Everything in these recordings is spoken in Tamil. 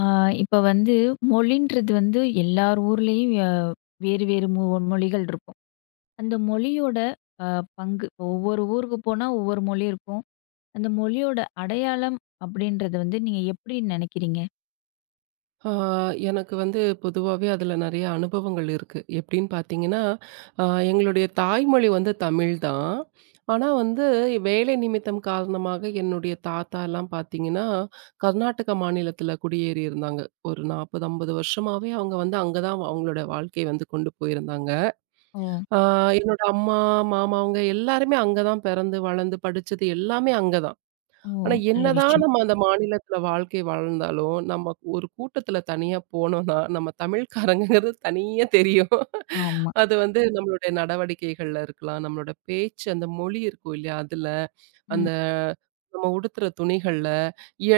ஆ, இப்ப வந்து மொழின்றது வந்து எல்லார் ஊர்லயும் வேறு வேறு மொழிகள் இருக்கும். அந்த மொழியோட அ, பங்கு இப்ப ஒவ்வொரு ஊருக்கு போனா ஒவ்வொரு மொழி இருக்கும். அந்த மொழியோட அடையாளம் அப்படின்றத வந்து நீங்க எப்படி நினைக்கிறீங்க? ஆ, எனக்கு வந்து பொதுவாவே அதுல நெறைய அனுபவங்கள் இருக்கு. எப்படின்னு பார்த்தீங்கன்னா, ஆ எங்களுடைய தாய்மொழி வந்து தமிழ் தான். ஆனா வந்து வேலை நிமித்தம் காரணமாக என்னுடைய தாத்தாலாம் பார்த்தீங்கன்னா, கர்நாடக மாநிலத்தில குடியேறி இருந்தாங்க. ஒரு 40, 50 வருஷமாவே அவங்க வந்து அங்க தான் அவங்களோட வாழ்க்கைய வந்து கொண்டு போயிருந்தாங்க. ஓ! ஆ என்னோட அம்மா, மாமா அவங்க எல்லாருமே அங்க தான் பிறந்து, வளர்ந்து, படிச்சது எல்லாமே அங்க தான். ஓ! ஆனா, நல்ல என்னதான் விஷயம். நம்ம அந்த மாநிலத்தில வாழ்க்கை வாழ்ந்தாலும், நம்ம ஒரு கூட்டத்தில தனியா போனோம்னா, நம்ம தமிழ்காரங்கங்கிறது தனியா தெரியும். ஆமா. அது வந்து நம்மளுடைய நடவடிக்கைகள்ல இருக்கலாம், நம்மளோட பேச்சு அந்த மொழி இருக்கும் இல்லையா? அதுல. ம். அந்த நம்ம உடுத்துற துணிகள்ல,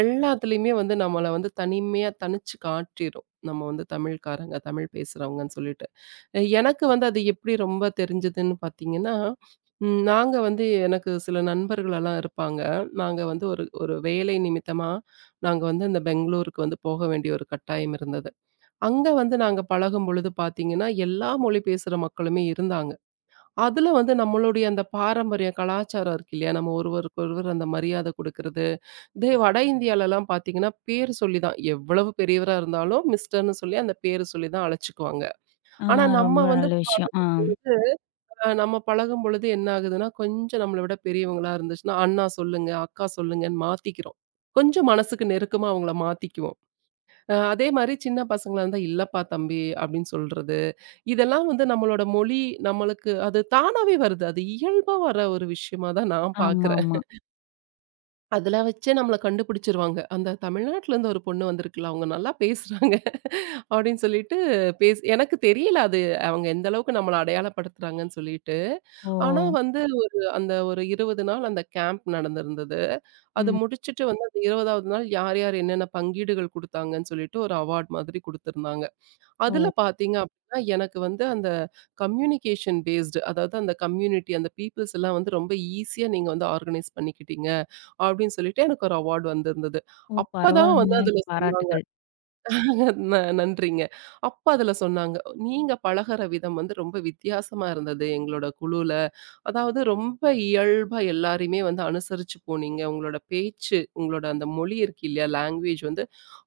எல்லாத்துலயுமே வந்து நம்மள வந்து தனிமையா தனிச்சு காட்டிரும். நம்ம வந்து தமிழ்காரங்க, தமிழ் பேசுறவங்கன்னு சொல்லிட்டு. எனக்கு வந்து அது எப்படி ரொம்ப தெரிஞ்சதுன்னு பார்த்தீங்கன்னா, நாங்க வந்து எனக்கு சில நண்பர்களெல்லாம் இருப்பாங்க. நாங்க வந்து ஒரு ஒரு வேலை நிமித்தமா நாங்க வந்து இந்த பெங்களூருக்கு வந்து போக வேண்டிய ஒரு கட்டாயம் இருந்தது. அங்க வந்து நாங்க பழகும் பொழுது பார்த்தீங்கன்னா, எல்லா மொழி பேசுற மக்களுமே இருந்தாங்க. அதுல வந்து நம்மளுடைய அந்த பாரம்பரிய கலாச்சாரம் இருக்கு இல்லையா? நம்ம ஒருவருக்கு ஒருவர் அந்த மரியாதை குடுக்குறது. இதே வட இந்தியாலலாம் பார்த்தீங்கன்னா, பேர் சொல்லி தான் எவ்வளவு பெரியவரா இருந்தாலும் மிஸ்டர்ன்னு சொல்லி அந்த பேரு சொல்லி தான் அழைச்சுக்குவாங்க. ஆ, ஆனா ரொம்ப நம்ம வந்து நல்ல விஷயம். ஆ. நம்ம பழகும் பொழுது என்ன ஆகுதுன்னா, கொஞ்சம் நம்மள விட பெரியவங்களா இருந்துச்சுன்னா, அண்ணா சொல்லுங்க, அக்கா சொல்லுங்கன்னு மாத்திக்கிறோம். கொஞ்சம் மனசுக்கு நெருக்கமா அவங்கள மாத்திக்குவோம். அதே மாரி சின்ன பசங்களா இருந்தா, "இல்லப்பா தம்பி" அப்படின்னு சொல்றது. இதெல்லாம் வந்து நம்மளோட மொழி நம்மளுக்கு அது தானாவே வருது. அது இயல்பா வர ஒரு விஷயமா தான் நான் பார்க்குறேன். ஆமாமா. அதில வச்சே நம்மள கண்டுபிடிச்சுருவாங்க. அந்த தமிழ்நாட்டிலேருந்து ஒரு பொண்ணு வந்திருக்குல்ல, அவங்க நல்லா பேசுறாங்க அப்படின்னு சொல்லிட்டு பேசு எனக்கு தெரியல அது அவங்க எந்த அளவுக்கு நம்மள அடையாளப்படுத்துறாங்கன்னு சொல்லிட்டு. ஓ! ஆனா வந்து ஒரு அந்த ஒரு 20 நாள் அந்த கேம்ப் நடந்திருந்தது. அது ம். முடிச்சுட்டு வந்து அந்த 20வது நாள் யார் யார் என்னென்ன பங்கீடுகள் குடுத்தாங்கன்னு சொல்லிட்டு ஒரு அவார்ட் மாதிரி குடுத்திருந்தாங்க. அதுல ஓ! பார்த்தீங்க அப்டின்னா, எனக்கு வந்து அந்த கம்யூனிகேஷன் பேஸ்டு அதாவது அந்த கம்யூனிட்டி அந்த பீப்பிள்ஸ் எல்லாம் வந்து ரொம்ப ஈஸியா நீங்க வந்து ஆர்கனைஸ் பண்ணிக்கிட்டீங்க அப்டின்னு சொல்லிட்டு எனக்கு ஒரு அவார்ட் வந்திருந்தது. ஓ! அப்பதான் வந்து பரவால்லங்க. அதுல சொன்னாங்க பாராட்டுக்கள். நன்றிங்க. அப்ப அதுல சொன்னாங்க, "நீங்க பழகுற விதம் வந்து ரொம்ப வித்தியாசமா இருந்தது எங்களோட குழுல. அதாவது ரொம்ப இயல்பா எல்லாரையுமே வந்து அனுசரிச்சு போனீங்க. உங்களோட பேச்சு, உங்களோட அந்த மொழி இருக்கு இல்லையா? லாங்குவேஜ் வந்து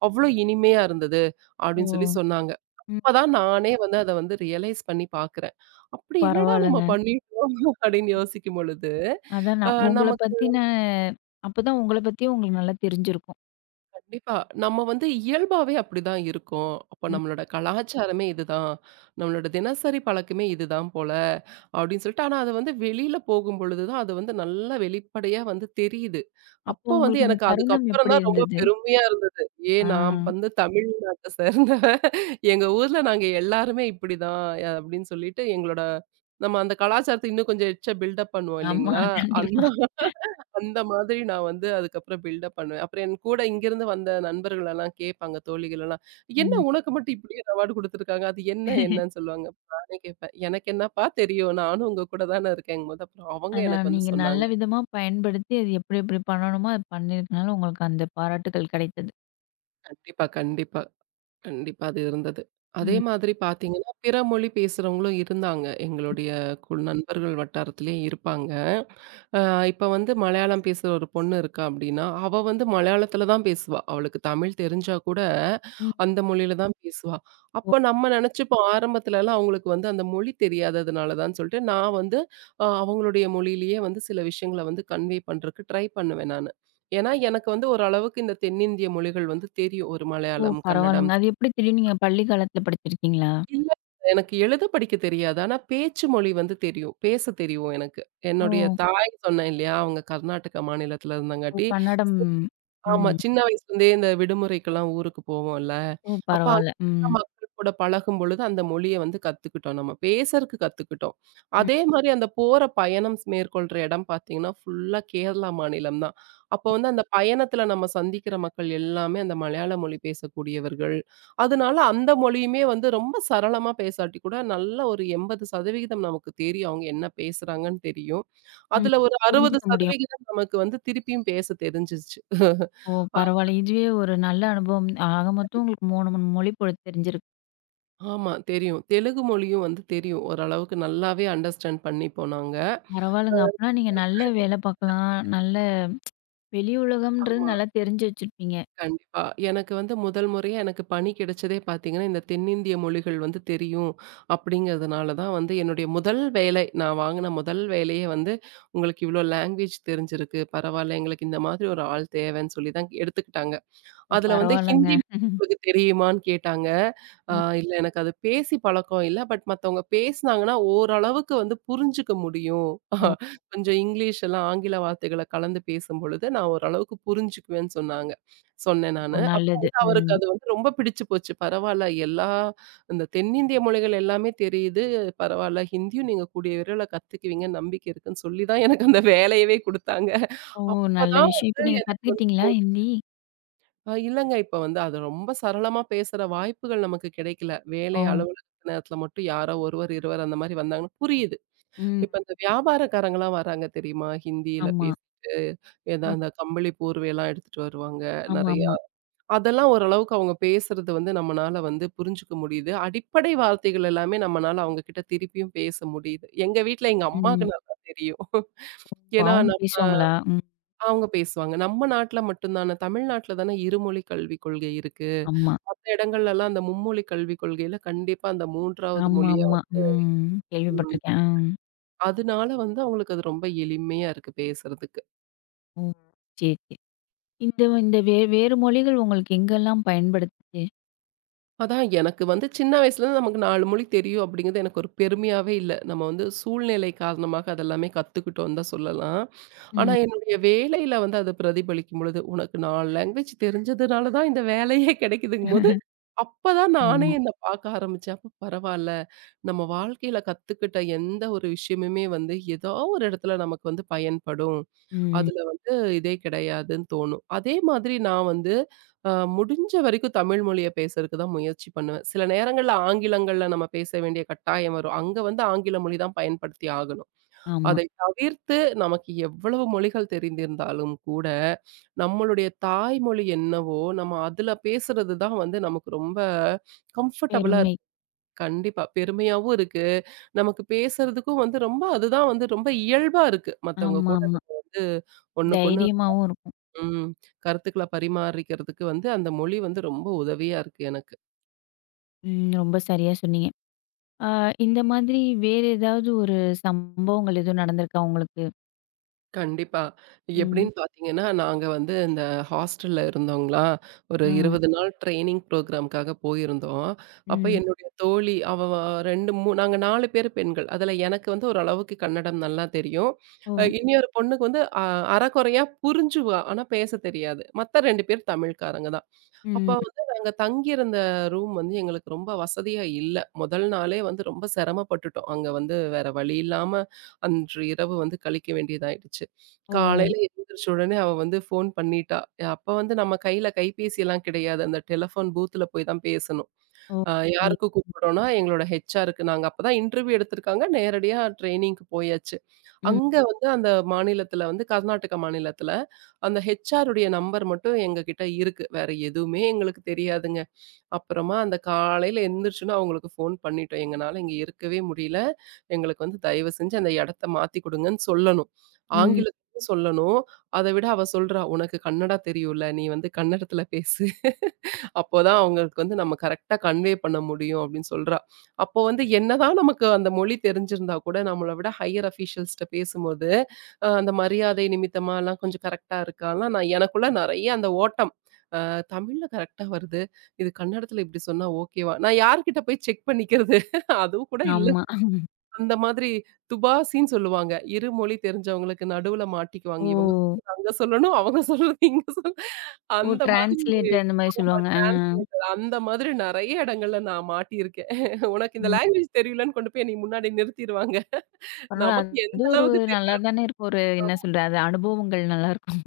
அவ்ளோ இனிமையா இருந்தது" அப்டின்னு சொல்லி ஓ! சொன்னாங்க. ம். அப்பதான் நானே வந்து அத வந்து ரியலைஸ் பண்ணி பார்க்கிறேன். அப்படி என்னடா நம்ம பரவால்லங்க. பண்ணிட்டோம் அப்படின்னு யோசிக்கும் பொழுது, அதான் நான் உங்கள நமக்கு பத்தின அப்பதான் உங்கள பத்தியும் உங்களுக்கு நல்லா தெரிஞ்சிருக்கும். கண்டிப்பா. நம்ம வந்து இயல்பாவே அப்படிதான் இருக்கோம். அப்ப ம். நம்மளோட கலாச்சாரமே இதுதான். நம்மளோட தினசரி பழக்கமே இதுதான் போல, அப்படின்னு சொல்லிட்டு ஆனா அது வந்து வெளியில போகும்பொழுது தான் அது வந்து நல்லா வெளிப்படையா வந்து தெரியுது. அப்போ அப்போ வந்து உங்களுக்கு அந்த எனக்கு தருணம் அதுக்கப்புறம் எப்படி தான் ரொம்ப இருந்தது? பெருமையா இருந்தது. ஆ. ஏன் நான் வந்து தமிழ்நாட்ட சேர்ந்த எங்க ஊர்ல நாங்க எல்லாருமே இப்படிதான் அப்படின்னு சொல்லிட்டு எங்களோட நம்ம அந்த கலாச்சாரத்த இன்னும் கொஞ்சம் எக்ஸ்ட்ரா பில்டப் பண்ணுவோம் ஆமா, இல்லைங்களா? அந்த கண்டிப்பா. அந்த மாதிரி நான் வந்து அதுக்கப்புறம் பில்டப் பண்ணுவேன். அப்புறம் என் கூட இங்கிருந்து வந்த நண்பர்கள் எல்லாம் கேட்பாங்க, தோழிகள் எல்லாம். "என்ன ம். உனக்கு மட்டும் இப்படியே அவார்டு குடுத்துருக்காங்க. அது என்ன என்னன்னு?" சொல்லுவாங்க. நானே கேட்பேன், "எனக்கு என்னப்பா தெரியும்? நானும் உங்க கூட தானே இருக்கேங்கும்போது" அப்புறம் அவங்க எனக்கு அதான் வந்து நீங்க நல்ல சொன்னாங்க. விதமா பயன்படுத்தி, அது எப்படி எப்படி பண்ணணுமோ, அது பண்ணியிருக்கனால உங்களுக்கு அந்த பாராட்டுக்கள் கிடைத்தது. கண்டிப்பா, கண்டிப்பா, கண்டிப்பா அது இருந்தது. அதே ம். மாதிரி பார்த்தீங்கன்னா, பிற மொழி பேசுறவங்களும் இருந்தாங்க. எங்களுடைய நண்பர்கள் வட்டாரத்திலேயே இருப்பாங்க. அ இப்ப வந்து மலையாளம் பேசுற ஒரு பொண்ணு இருக்கா அப்படின்னா, அவ வந்து மலையாளத்தில தான் பேசுவா. அவளுக்கு தமிழ் தெரிஞ்சா கூட, ம். அந்த மொழியில தான் பேசுவா. ஓ! அப்ப நம்ம நெனச்சுப்போம் ஆரம்பத்துலலாம் அவங்களுக்கு வந்து அந்த மொழி தெரியாததுனால தான் சொல்லிட்டு, நான் வந்து அவங்களுடைய மொழியிலேயே வந்து சில விஷயங்கள வந்து கன்வே பண்றக்கு ட்ரை பண்ணுவேன் நானு. ஏன்னா, எனக்கு வந்து ஓரளவுக்கு இந்த தென்னிந்திய மொழிகள் வந்து தெரியும். ஒரு ஓ! மலையாளம், கன்னடம், பரவால்லங்க. அது எப்படி தெரியும்? நீங்க பள்ளி காலத்துல படிச்சிருக்கீங்களா? இல்ல. எனக்கு எழுத படிக்க தெரியாது. ஆனா பேச்சு மொழி வந்து தெரியும். பேச தெரியும் எனக்கு. ஓ! என்னுடைய தாய் சொன்னேன் இல்லையா? அவங்க கர்நாடக மாநிலத்தில ஓ! இருந்தங்காட்டி கன்னடம். ஆமா. ம். சின்ன வயசுலேருந்தே இந்த விடுமுறைக்கெல்லாம் ஊருக்கு போவோம்ல. ஓ! அப்ப பரவால்ல. அங்குள்ள ம். மக்கள் கூட பழகும் பொழுது அந்த மொழிய வந்து கத்துக்கிட்டோம் நம்ம. பேசறக்கு கத்துக்கிட்டோம். ம், அதே மாரி அந்த போற பயணம் மேற்கொள்ற இடம் பார்த்தீங்கன்னா, ஃபுல்லா கேரளா மாநிலம் தான். அப்ப வந்து அந்த பயணத்துல நம்ம சந்திக்கிற மக்கள் எல்லாமே அந்த மலையாள மொழி பேசக்கூடியவர்கள். அதனால அந்த மொழியுமே வந்து ரொம்ப சரளமா பேசாட்டி கூட நல்ல ஒரு 80% நமக்கு தெரியும். அவங்க என்ன பேசுறாங்கன்னு தெரியும். ம். அதுல ஒரு புரிஞ்சுக்க முடியும். 60% நமக்கு வந்து திருப்பியும் பேச தெரிஞ்சிருச்சு. ஓ! பரவால்ல. இதுவே ஒரு நல்ல அனுபவம். ஆக மொத்தம் உங்களுக்கு 3 மொழி போல தெரிஞ்சிருக்கு. ஆமா. தெரியும். தெலுங்கு மொழியும் வந்து தெரியும். ஓரளவுக்கு நல்லாவே அண்டர்ஸ்டாண்ட் பண்ணிப்போம் நாங்க. பரவால்லங்க. அப்பனா நீங்க நல்ல வேலை பார்க்கலாம். நல்ல வெளி உலகம்ன்றது ஆமா. நல்லா தெரிஞ்சு வச்சிருப்பீங்க. கண்டிப்பா. எனக்கு வந்து முதல் முறையா எனக்கு பணி கிடைச்சதே பார்த்தீங்கன்னா, இந்த தென்னிந்திய மொழிகள் வந்து தெரியும் அப்படிங்கிறதுனால தான் வந்து என்னுடைய முதல் வேலை நான் வாங்கின முதல் வேலையே வந்து, "உங்களுக்கு இவ்வளோ லாங்குவேஜ் தெரிஞ்சிருக்கு. பரவாயில்ல. எங்களுக்கு இந்த மாதிரி ஒரு ஆள் தேவைன்னு" சொல்லி தான் எடுத்துக்கிட்டாங்க. ஓ! அதுல வந்து பரவால்லங்க. ஹிந்தி உங்களுக்கு தெரியுமான்னு கேட்டாங்க. ஆ ம். இல்ல எனக்கு அது பேசி பழக்கம் இல்ல. பட் மத்தவங்க பேசினாங்கன்னா, ஓரளவுக்கு வந்து புரிஞ்சுக்க முடியும். ஓ! கொஞ்சம் இங்கிலீஷ் எல்லாம் ஆங்கில வார்த்தைகள கலந்து பேசும்பொழுது, நான் ஓரளவுக்கு புரிஞ்சுக்குவேன்னு சொன்னாங்க. சொன்னேன் ஓ! நானு. அப்போ நல்லது. வந்து அவருக்கு ம். அது வந்து ரொம்ப பிடிச்சு போச்சு. பரவால்ல எல்லா இந்த தென்னிந்திய மொழிகள் எல்லாமே தெரியுது. பரவால்ல ஹிந்தியும் நீங்க கூடிய விரைவில கத்துக்குவீங்கன்னு நம்பிக்கை இருக்குன்னு சொல்லி தான் எனக்கு அந்த வேலையவே குடுத்தாங்க. ஓ! நல்ல அப்பதான் விஷயம். வந்து இப்ப நீங்க எனக்கு வந்து கத்துக்கிட்டீங்களா தோணுச்சு. ஹிந்தி? இல்லங்க. இப்ப வந்து அது ரொம்ப சரளமா பேசுற வாய்ப்புகள் நமக்கு கிடைக்கல. வேலை ஓ! அலுவலக நேரத்துல மட்டும் யாரோ ஒருவர், இருவர் அந்த மாரி வந்தாங்கன்னா புரியுது. ம். இப்ப இந்த வியாபாரக்காரங்கலாம் வராங்க தெரியுமா? ஹிந்தியில ஆமா. பேசிட்டு, ஏதா ம். அந்த கம்பளி போர்வையெல்லாம் எடுத்துட்டு வருவாங்க நெறையா. ஆமாமா. அதெல்லாம் ஓரளவுக்கு அவங்க பேசுறது வந்து நம்மனால வந்து புரிஞ்சுக்க முடியுது. அடிப்படை வார்த்தைகள் எல்லாமே நம்மனால அவங்க கிட்ட திருப்பியும் பேச முடியுது. எங்க வீட்ல எங்க அம்மாக்கு ம். நல்லா தெரியும். ஓ! ஏன்னா, அவங்க பேசுவாங்களா? ம். அவங்க பேசுவாங்க. நம்ம நாட்ல மட்டும் தான தமிழ்நாட்ல தானே இருமொழி கல்விக் கொள்கை இருக்கு. ஆமா. மத்த இடங்கள்லலாம் அந்த மும்மொழி கல்விக் கொள்கையில கண்டிப்பா அந்த 3வது மொழியா ஆமாமா. வந்து ம். ஒண்ணு இருக்கு. கேள்விப்பட்டுருக்கேன். ம். அதனால வந்து அவங்களுக்கு அது ரொம்ப எளிமையா இருக்கு பேசுறதுக்கு. ஓ! சரி, சரி. இந்த இந்த வேறு மொழிகள் உங்களுக்கு எங்கெல்லாம் பயன்படுத்துச்சு? அதான் எனக்கு வந்து சின்ன வயசுலருந்து நமக்கு 4 மொழி தெரியும் அப்படிங்கிறது எனக்கு ஒரு பெருமையாவே இல்ல. நம்ம வந்து சூழ்நிலை காரணமாக அதெல்லாமே கத்துக்கிட்டோம்னு தான் சொல்லலாம். ஆனா ம். என்னுடைய வேலையில வந்து அது பிரதிபலிக்கும் பொழுது, உனக்கு 4 லாங்குவேஜ் தெரிஞ்சதுனால தான் இந்த வேலையே கிடைக்குதுங்கும்போது, அப்பதான் நானே ஆமா. என்ன பார்க்க ஆரம்பிச்சேன். அப்ப பரவால்ல. நம்ம வாழ்க்கையில கத்துக்கிட்ட எந்த ஒரு விஷயமுமே வந்து ஏதோ ஒரு இடத்துல நமக்கு வந்து பயன்படும். ம். அதுல வந்து இதே கிடையாதுன்னு தோணும். அதே மாதிரி நான் வந்து அ முடிஞ்ச வரைக்கும் தமிழ் மொழிய பேசுறதுக்கு தான் முயற்சி பண்ணுவேன். சில நேரங்கள்ல ஆங்கிலங்கள்ல நம்ம பேச வேண்டிய கட்டாயம் வரும். அங்க வந்து ஆங்கில மொழி தான் பயன்படுத்தி ஆகணும். ஆமா. அதை தவிர்த்து நமக்கு எவ்வளவு மொழிகள் தெரிந்திருந்தாலும் கூட, நம்மளுடைய தாய்மொழி என்னவோ, நம்ம அதுல பேசுறது தான் வந்து நமக்கு ரொம்ப கம்ஃபர்டபுளா பெருமை. கண்டிப்பா. பெருமையாவும் இருக்கு. நமக்கு பேசுறதுக்கும் வந்து ரொம்ப அதுதான் வந்து ரொம்ப இயல்பா இருக்கு. மத்தவங்க கூட ஆமாமா. நம்ம வந்து ஒண்ணுக்கொண்ணு தைரியமாவும் இருக்கும். ம். கருத்துக்கள பரிமாறிக்கிறதுக்கு வந்து அந்த மொழி வந்து ரொம்ப உதவியா இருக்கு எனக்கு. ம். ரொம்ப சரியா சொன்னீங்க. ஆ, இந்த மாதிரி வேற ஏதாவது ஒரு சம்பவங்கள் எதுவும் நடந்திருக்கா உங்களுக்கு? கண்டிப்பா. ம். எப்படின்னு பார்த்தீங்கன்னா, நாங்க வந்து இந்த ஹாஸ்டல்ல இருந்தோங்களா, ஒரு ஆ. 20 நாள் ட்ரெய்னிங் ப்ரோகிராம்க்காக போயிருந்தோம். அப்ப ம். என்னுடைய தோழி அவ 2, 3 நாங்க 4 பேர் பெண்கள். அதுல எனக்கு வந்து ஓரளவுக்கு கன்னடம் நல்லா தெரியும். ஓ! இன்னொரு பொண்ணுக்கு வந்து அரகுறையா புரிஞ்சுவா. ஆனா பேச தெரியாது. மத்த 2 பேர் தமிழ்க்காரங்க தான். அப்ப ம். வந்து நாங்க தங்கியிருந்த ரூம் வந்து எங்களுக்கு ரொம்ப வசதியா இல்ல. முதல் நாளே வந்து ரொம்ப சிரமப்பட்டுட்டோம். அங்க வந்து வேற வழி இல்லாம அன்று இரவு வந்து கழிக்க வேண்டியதாயிடுச்சு. ஓ! காலையில எழுந்திரிச்ச உடனே அவ வந்து ஃபோன் பண்ணிட்டா. அப்ப வந்து நம்ம கையில கைபேசிலாம் கிடையாது. அந்த டெலஃபோன் பூத்துல போய் தான் பேசணும். ஓ! புரியுது. யாருக்கு கூப்பிடுறோம்னா எங்களோட ஹெச்ஆருக்கு நாங்க அப்பதான் இன்டர்வியூ எடுத்திருக்காங்க. நேரடியா ட்ரெய்னிங்க்கு போயாச்சு. அங்க ம். வந்து அந்த மாநிலத்தில வந்து கர்நாடக மாநிலத்தில, அந்த ஹெச்ஆருடைய நம்பர் மட்டும் எங்ககிட்ட இருக்கு. வேற எதுவுமே எங்களுக்கு தெரியாதுங்க. அப்புறமா அந்த காலையில எந்திரிச்சோனே அவங்களுக்கு ஃபோன் பண்ணிட்டோம். "எங்கனால இங்க இருக்கவே முடியல. எங்களுக்கு வந்து தயவு செஞ்சு அந்த இடத்த மாத்தி குடுங்கன்னு" சொல்லணும். ம். ஆங்கிலத்திலயும் சொல்லணும். அத விட அவ சொல்றா, "உனக்கு கன்னடா தெரியும்ல. நீ வந்து கன்னடத்துல பேசு. அப்போதான் அவங்களுக்கு வந்து நம்ம கரெக்ட்டா கன்வே பண்ண முடியும்" அப்படின்னு சொல்றா. அப்போ வந்து என்னதான் நமக்கு அந்த மொழி தெரிஞ்சிருந்தா கூட, நம்மள விட ஹையர் அஃபிஷியல்ஸ்ட்ட பேசும்போது, அந்த மரியாதை நிமித்தமாலாம் கொஞ்சம் கரெக்ட்டா இருக்கான்லாம் நான் எனக்குள்ள நெறைய அந்த ஓட்டம். தமிழ்ல கரெக்ட்டா வருது. இது கன்னடத்துல இப்படி சொன்னா ஓகேவா? நான் யார்கிட்ட போய் செக் பண்ணிக்கிறது? அதுவும் கூட இல்ல. ஆமா. அந்த மாதிரி துபாசின்னு சொல்லுவாங்க. இரு மொழி தெரிஞ்சவங்களுக்கு நடுவுல மாட்டிக்குவாங்க. ஓ! இவங்க சொல்றது அங்க சொல்லணும், அவங்க சொல்றது இங்க சொல்லணும். ஓ! அந்த மாதிரி டிரான்ஸ்லேட் அந்த மாரி ஆமா சொல்லுவாங்க. ஆ. டிரான்ஸ்லேட்டர். அந்த மாதிரி நெறைய இடங்கள்ல நான் மாட்டியிருக்கேன். உனக்கு இந்த ம். லாங்குவேஜ் தெரியலன்னு கொண்டு போய் என்னைய முன்னாடி நிறுத்திருவாங்க. பரவால்ல. நமக்கு அது எந்த ஒரு அளவுக்கு நல்லா தானே இருக்கும். ஒரு என்ன சொல்றது? அது அனுபவங்கள் நல்லாயிருக்கும்.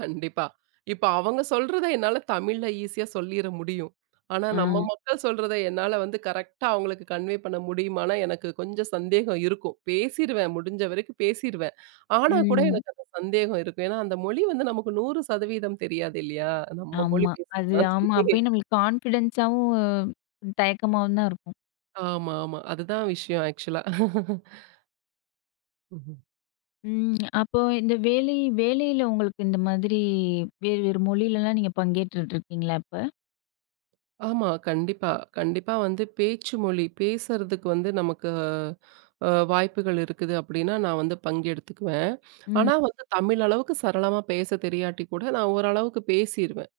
கண்டிப்பா. இப்ப அவங்க சொல்றத என்னால தமிழ்ல ஈஸியா சொல்லிற முடியும். ஆனா ஆ. நம்ம மக்கள் சொல்றத என்னால வந்து கரெக்ட்டா அவங்களுக்கு கன்வே பண்ண முடியுமானா, எனக்கு கொஞ்சம் சந்தேகம் இருக்கும். பேசிருவேன். முடிஞ்ச வரைக்கும் பேசிருவேன். ஆனா கூட ம். எனக்கு அந்த சந்தேகம் இருக்கும். ஏன்னா அந்த மொழி வந்து நமக்கு 100% தெரியாது இல்லையா? நம்ம மொழி ஆமா. பேசுற அது ஆமா. மாதிரி. அப்பயும் நம்மளுக்கு கான்ஃபிடன்ஸாவும், தயக்கமாவும் தான் இருக்கும். ஆமா, ஆமா. அதுதான் விஷயம் ஆக்சுவலா. ம். அப்போ இந்த வேலையில உங்களுக்கு இந்த மாதிரி வேறு வேறு மொழியிலலாம் நீங்க பங்கேற்றுட்டு இருக்கீங்களா இப்ப? ஆமா. கண்டிப்பா. கண்டிப்பா வந்து பேச்சு மொழி பேசுறதுக்கு வந்து நமக்கு வாய்ப்புகள் இருக்குது அப்படின்னா, நான் வந்து பங்கெடுத்துக்குவேன். ஆனா ம். வந்து தமிழ் அளவுக்கு சரளமா பேச தெரியாட்டி கூட, நான் ஓரளவுக்கு பேசிருவேன்.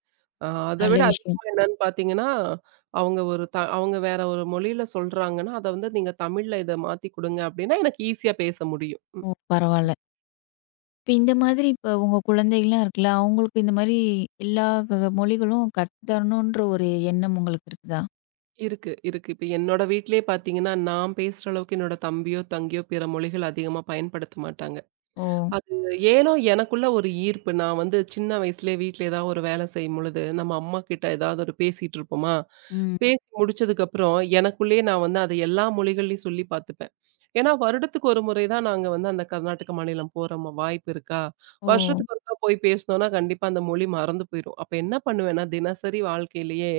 அத நல்ல விட விஷயம். அதிகமா என்னன்னு பார்த்தீங்கன்னா, அவங்க ஒரு அவங்க வேற ஒரு மொழியில சொல்றாங்கன்னா, அத வந்து நீங்க தமிழ்ல இத மாத்தி குடுங்க அப்படின்னா, எனக்கு ஈஸியா பேச முடியும். ம். ஓ! பரவால்ல. இப்ப இந்த மாதிரி இப்ப உங்க குழந்தைகள்லாம் இருக்குல்ல, அவங்களுக்கு இந்த மாரி எல்லா மொழிகளும் கத்து தரணுன்ற ஒரு எண்ணம் உங்களுக்கு இருக்குதா? இருக்கு, இருக்கு. இப்ப என்னோட வீட்லயே பார்த்தீங்கன்னா, நான் பேசுற அளவுக்கு என்னோட தம்பியோ, தங்கையோ பிற மொழிகள் அதிகமா பயன்படுத்த மாட்டாங்க. ஓ! அது ஏனோ எனக்குள்ள ஒரு ஈர்ப்பு. நான் வந்து சின்ன வயசுலயே வீட்ல ஏதாவது ஒரு வேலை செய்யும்பொழுது, நம்ம அம்மா கிட்ட ஏதாவது ஒரு பேசிட்டு இருப்போமா, ம். பேசி முடிச்சதுக்கப்புறம் எனக்குள்ளேயே நான் வந்து அத எல்லா மொழிகள்லயும் சொல்லி பார்த்துப்பேன். ஏன்னா வருடத்துக்கு ஒரு முறை தான் நாங்க வந்து அந்த கர்நாடக மாநிலம் போற வாய்ப்பு இருக்கா? ஓ! வருஷத்துக்கு ஒருக்கா போய் பேசினோம்னா கண்டிப்பா அந்த மொழி மறந்து போயிரும். அப்ப என்ன பண்ணுவேன்னா, தினசரி வாழ்க்கையிலேயே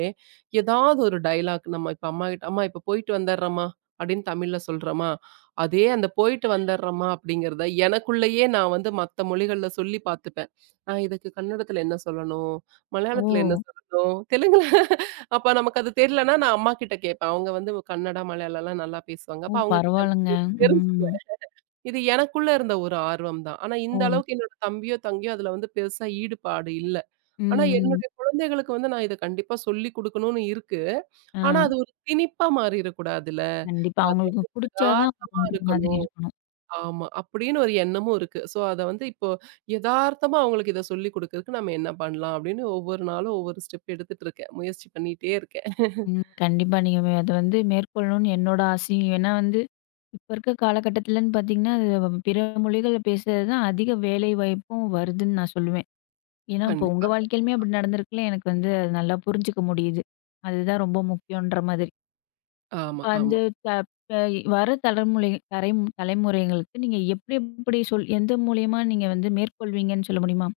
ஏதாவது ஒரு டயலாக் நம்ம இப்ப அம்மாகிட்ட, "அம்மா இப்ப போயிட்டு வந்துர்றேம்மா" அப்படின்னு தமிழ்ல சொல்றோமா, அதே அந்த போயிட்டு வந்துடுறோமா அப்படிங்கிறத எனக்குள்ளேயே நான் வந்து மத்த மொழிகள்ல சொல்லி பார்த்துப்பேன். இதுக்கு கன்னடத்துல என்ன சொல்லணும்? மலையாளத்துல என்ன ஓ! சொல்லணும்? தெலுங்குல அப்ப நமக்கு அது தெரியலன்னா நான் அம்மா கிட்ட கேட்பேன். அவங்க வந்து கன்னடா, மலையாளம்லாம் நல்லா பேசுவாங்க. ஓ! அப்ப அவங்க கிட்ட பரவால்லங்க. ம். தெரிஞ்சுக்குவேன். இது எனக்குள்ள இருந்த ஒரு ஆர்வம் தான். ஆனா ஓ! இந்த அளவுக்கு என்னோட தம்பியோ, தங்கையோ அதுல வந்து பெருசா ஈடுபாடு இல்ல. ஆனா ம், ம். என்னுடைய குழந்தைகளுக்கு வந்து நான் இத கண்டிப்பா சொல்லிக் குடுக்கணும்னு இருக்கு. ஆ. ஆனா அது ஒரு திணிப்பா மாறிறக்கூடாதுல்ல. கண்டிப்பா. அது அவங்களுக்கு வந்து புடிச்சா தான் எதார்த்தமா பண்ற மாதிரி இருக்கணும். இருக்கணும். ஆமா. அப்படின்னு ஒரு எண்ணமும் இருக்கு. சோ, அத வந்து இப்போ எதார்த்தமா அவங்களுக்கு இத சொல்லிக் குடுக்கறதுக்கு நம்ம என்ன பண்ணலாம்? அப்படின்னு ஒவ்வொரு நாளும் ஒவ்வொரு ஸ்டெப் எடுத்துட்டு இருக்கேன். முயற்சி பண்ணிட்டே இருக்கேன். ம். கண்டிப்பா. நீங்க அத வந்து மேற்கொள்ளணும்னு என்னோட ஆசையும். ஏன்னா வந்து, இப்ப இருக்க காலகட்டத்துலன்னு பார்த்தீங்கன்னா, அது பிற மொழிகள்ல பேசுறது தான் அதிக வேலை வாய்ப்பும் வருதுன்னு நான் சொல்லுவேன். ஏன்னா, இப்போ உங்க கண்டிப்பா. வாழ்க்கையிலுமே அப்படி நடந்திருக்குல்ல. எனக்கு வந்து அது நல்லா புரிஞ்சுக்க முடியுது. அதுதான் ரொம்ப முக்கியம்ன்ற மாதிரி. ஆமா, இப்ப அந்த ஆமா. த ப தலைமுறை தலைமுறைங்களுக்கு நீங்க எப்படி எப்படி எந்த மூலியமா நீங்க வந்து மேற்கொள்வீங்கன்னு சொல்ல முடியுமா?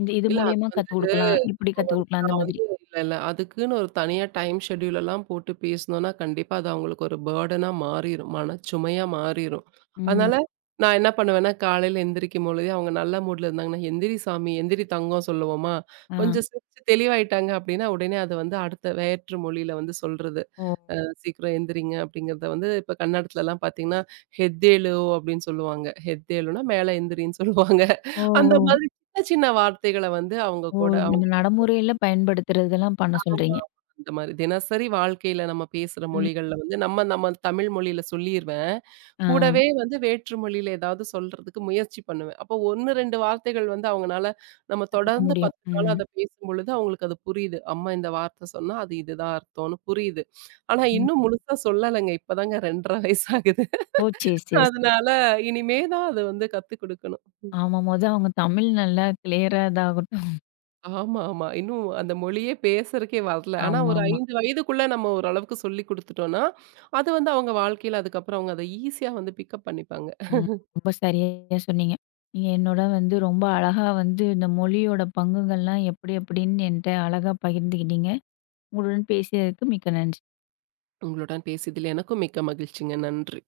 இந்த இது இல்ல அது மூலியமா வந்து கத்துக் குடுக்கலாம். இப்படி அப்ப கத்துக் வந்து குடுக்கலாம் அந்த நான் மாதிரி. வந்து இல்ல, இல்ல. அதுக்குன்னு ஒரு தனியா டைம் ஷெட்யூல் எல்லாம் போட்டு பேசினோம்னா, கண்டிப்பா அது அவங்களுக்கு ஒரு பர்டனா மாறிரும். மனச்சுமையா மாறிரும். ம். அதனால நான் என்ன பண்ணுவேன்னா, காலையில எந்திரிக்கும் பொழுதே அவங்க நல்ல மூட்ல இருந்தாங்கன்னா, "எந்திரி சாமி, எந்திரி தங்கம்" சொல்லுவோமா. ஆ. கொஞ்சம் சிரிச்சு தெளிவாயிட்டாங்க அப்படின்னா, உடனே அது வந்து அடுத்த வேற்று மொழியில வந்து சொல்றது. ஓ. அ "சீக்கிரம் எந்திரிங்க" அப்படிங்கிறத வந்து இப்ப கன்னடத்துலலாம் பார்த்தீங்கன்னா, "ஹெத்தேலு" அப்படின்னு சொல்லுவாங்க. ஹெத்தேலுன்னா மேல எந்திரின்னு சொல்லுவாங்க. ஓ. அந்த ஓ. மாதிரி சின்ன சின்ன வார்த்தைகள வந்து அவங்க ஓ! கூட நம்ம நடைமுறையில பயன்படுத்துறதெல்லாம் பண்ண ஆமா. சொல்றீங்க. அந்த மாரி தினசரி வாழ்க்கையில நம்ம பேசுற ம். மொழிகள்ல வந்து நம்ம நம்ம தமிழ் மொழியில சொல்லிருவேன். ஆ, கூடவே வந்து வேற்று மொழியில ஏதாவது சொல்றதுக்கு முயற்சி பண்ணுவேன். அப்போ 1, 2 வார்த்தைகள் வந்து அவங்கனால நம்ம கத்துக்க தொடர்ந்து முடியும். 10 நாளா ம். அத பேசும்பொழுது அவங்களுக்கு அது புரியுது. அம்மா இந்த வார்த்த சொன்னா அது இதுதான் அர்த்தம்னு புரியுது. ஆனா ம். இன்னும் முழுசா சொல்லலங்க. இப்பதாங்க 2 1/2 வயசு ஆகுது. ஓ! சரி, சரி, சரி. அதனால இனிமே தான் அது வந்து கத்துக் குடுக்கணும். ஆமா. அவங்க தமிழ் நல்லா கிளியரா இதாகட்டும். ஆமா, ஆமா. இன்னும் அந்த மொழியே பேசுறதுக்கே வரல. ஆனா ஒரு ஆமாமா. 5 வயதுக்குள்ள நம்ம ஓரளவுக்கு சொல்லிக் குடுத்துட்டோம்னா, அது வந்து அவங்க வாழ்க்கையில அதுக்கப்புறம் அவங்க அத ஈஸியா வந்து பிக்கப் பண்ணிப்பாங்க. ம். ரொம்ப சரியா சொன்னீங்க. நீங்க என்னோட வந்து ரொம்ப அழகா வந்து இந்த மொழியோட பங்குகள்லாம் எப்படி எப்படின்னு என்ட்ட அழகா பகிர்ந்துக்கிட்டீங்க. உங்களுடன் பேசியதற்கு மிக்க நன்றி. உங்களுடன் பேசியதில் எனக்கும் மிக்க மகிழ்ச்சிங்க. நன்றி.